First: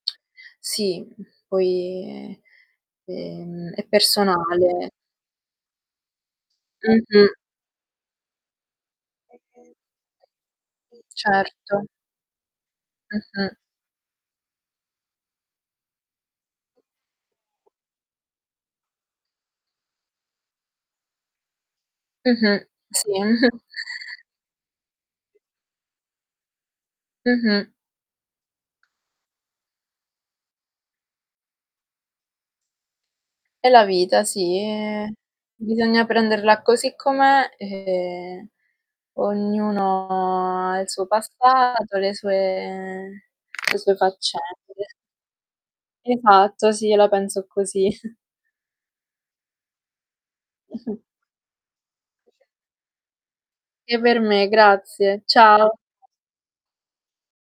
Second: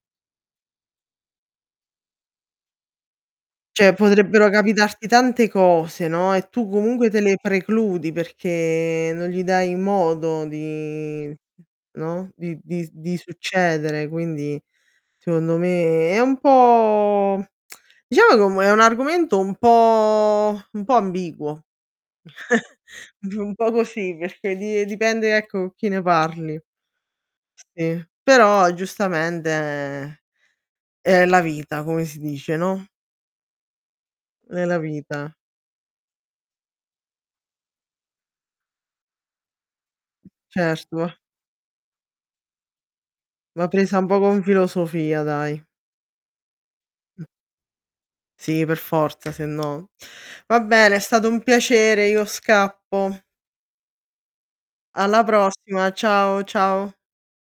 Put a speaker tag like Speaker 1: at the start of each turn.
Speaker 1: Sì, poi, ehm, è
Speaker 2: Cioè potrebbero
Speaker 1: personale.
Speaker 2: capitarti tante cose, no, e tu comunque te
Speaker 1: Mh-mh.
Speaker 2: le precludi perché non gli dai modo di,
Speaker 1: Certo.
Speaker 2: no, di di di
Speaker 1: Mh-mh.
Speaker 2: succedere quindi, secondo me è un po' diciamo che è è un argomento un po' un po' ambiguo,
Speaker 1: Mh-mh. Sì.
Speaker 2: un po' così perché di dipende ecco, con chi ne parli.
Speaker 1: Mh-mh.
Speaker 2: Sì, però giustamente è la vita come si dice, no?
Speaker 1: È la vita sì,
Speaker 2: È la
Speaker 1: eh,
Speaker 2: vita.
Speaker 1: bisogna prenderla così com'è e ognuno ha il suo
Speaker 2: Certo.
Speaker 1: passato, le sue
Speaker 2: Va
Speaker 1: le sue
Speaker 2: presa un po' con
Speaker 1: faccende.
Speaker 2: filosofia dai.
Speaker 1: Esatto, sì, io la
Speaker 2: Mh.
Speaker 1: penso così.
Speaker 2: Sì, per forza se no va bene è stato un piacere, io scappo.
Speaker 1: E per me, grazie.
Speaker 2: Alla
Speaker 1: Ciao.
Speaker 2: prossima, ciao, ciao.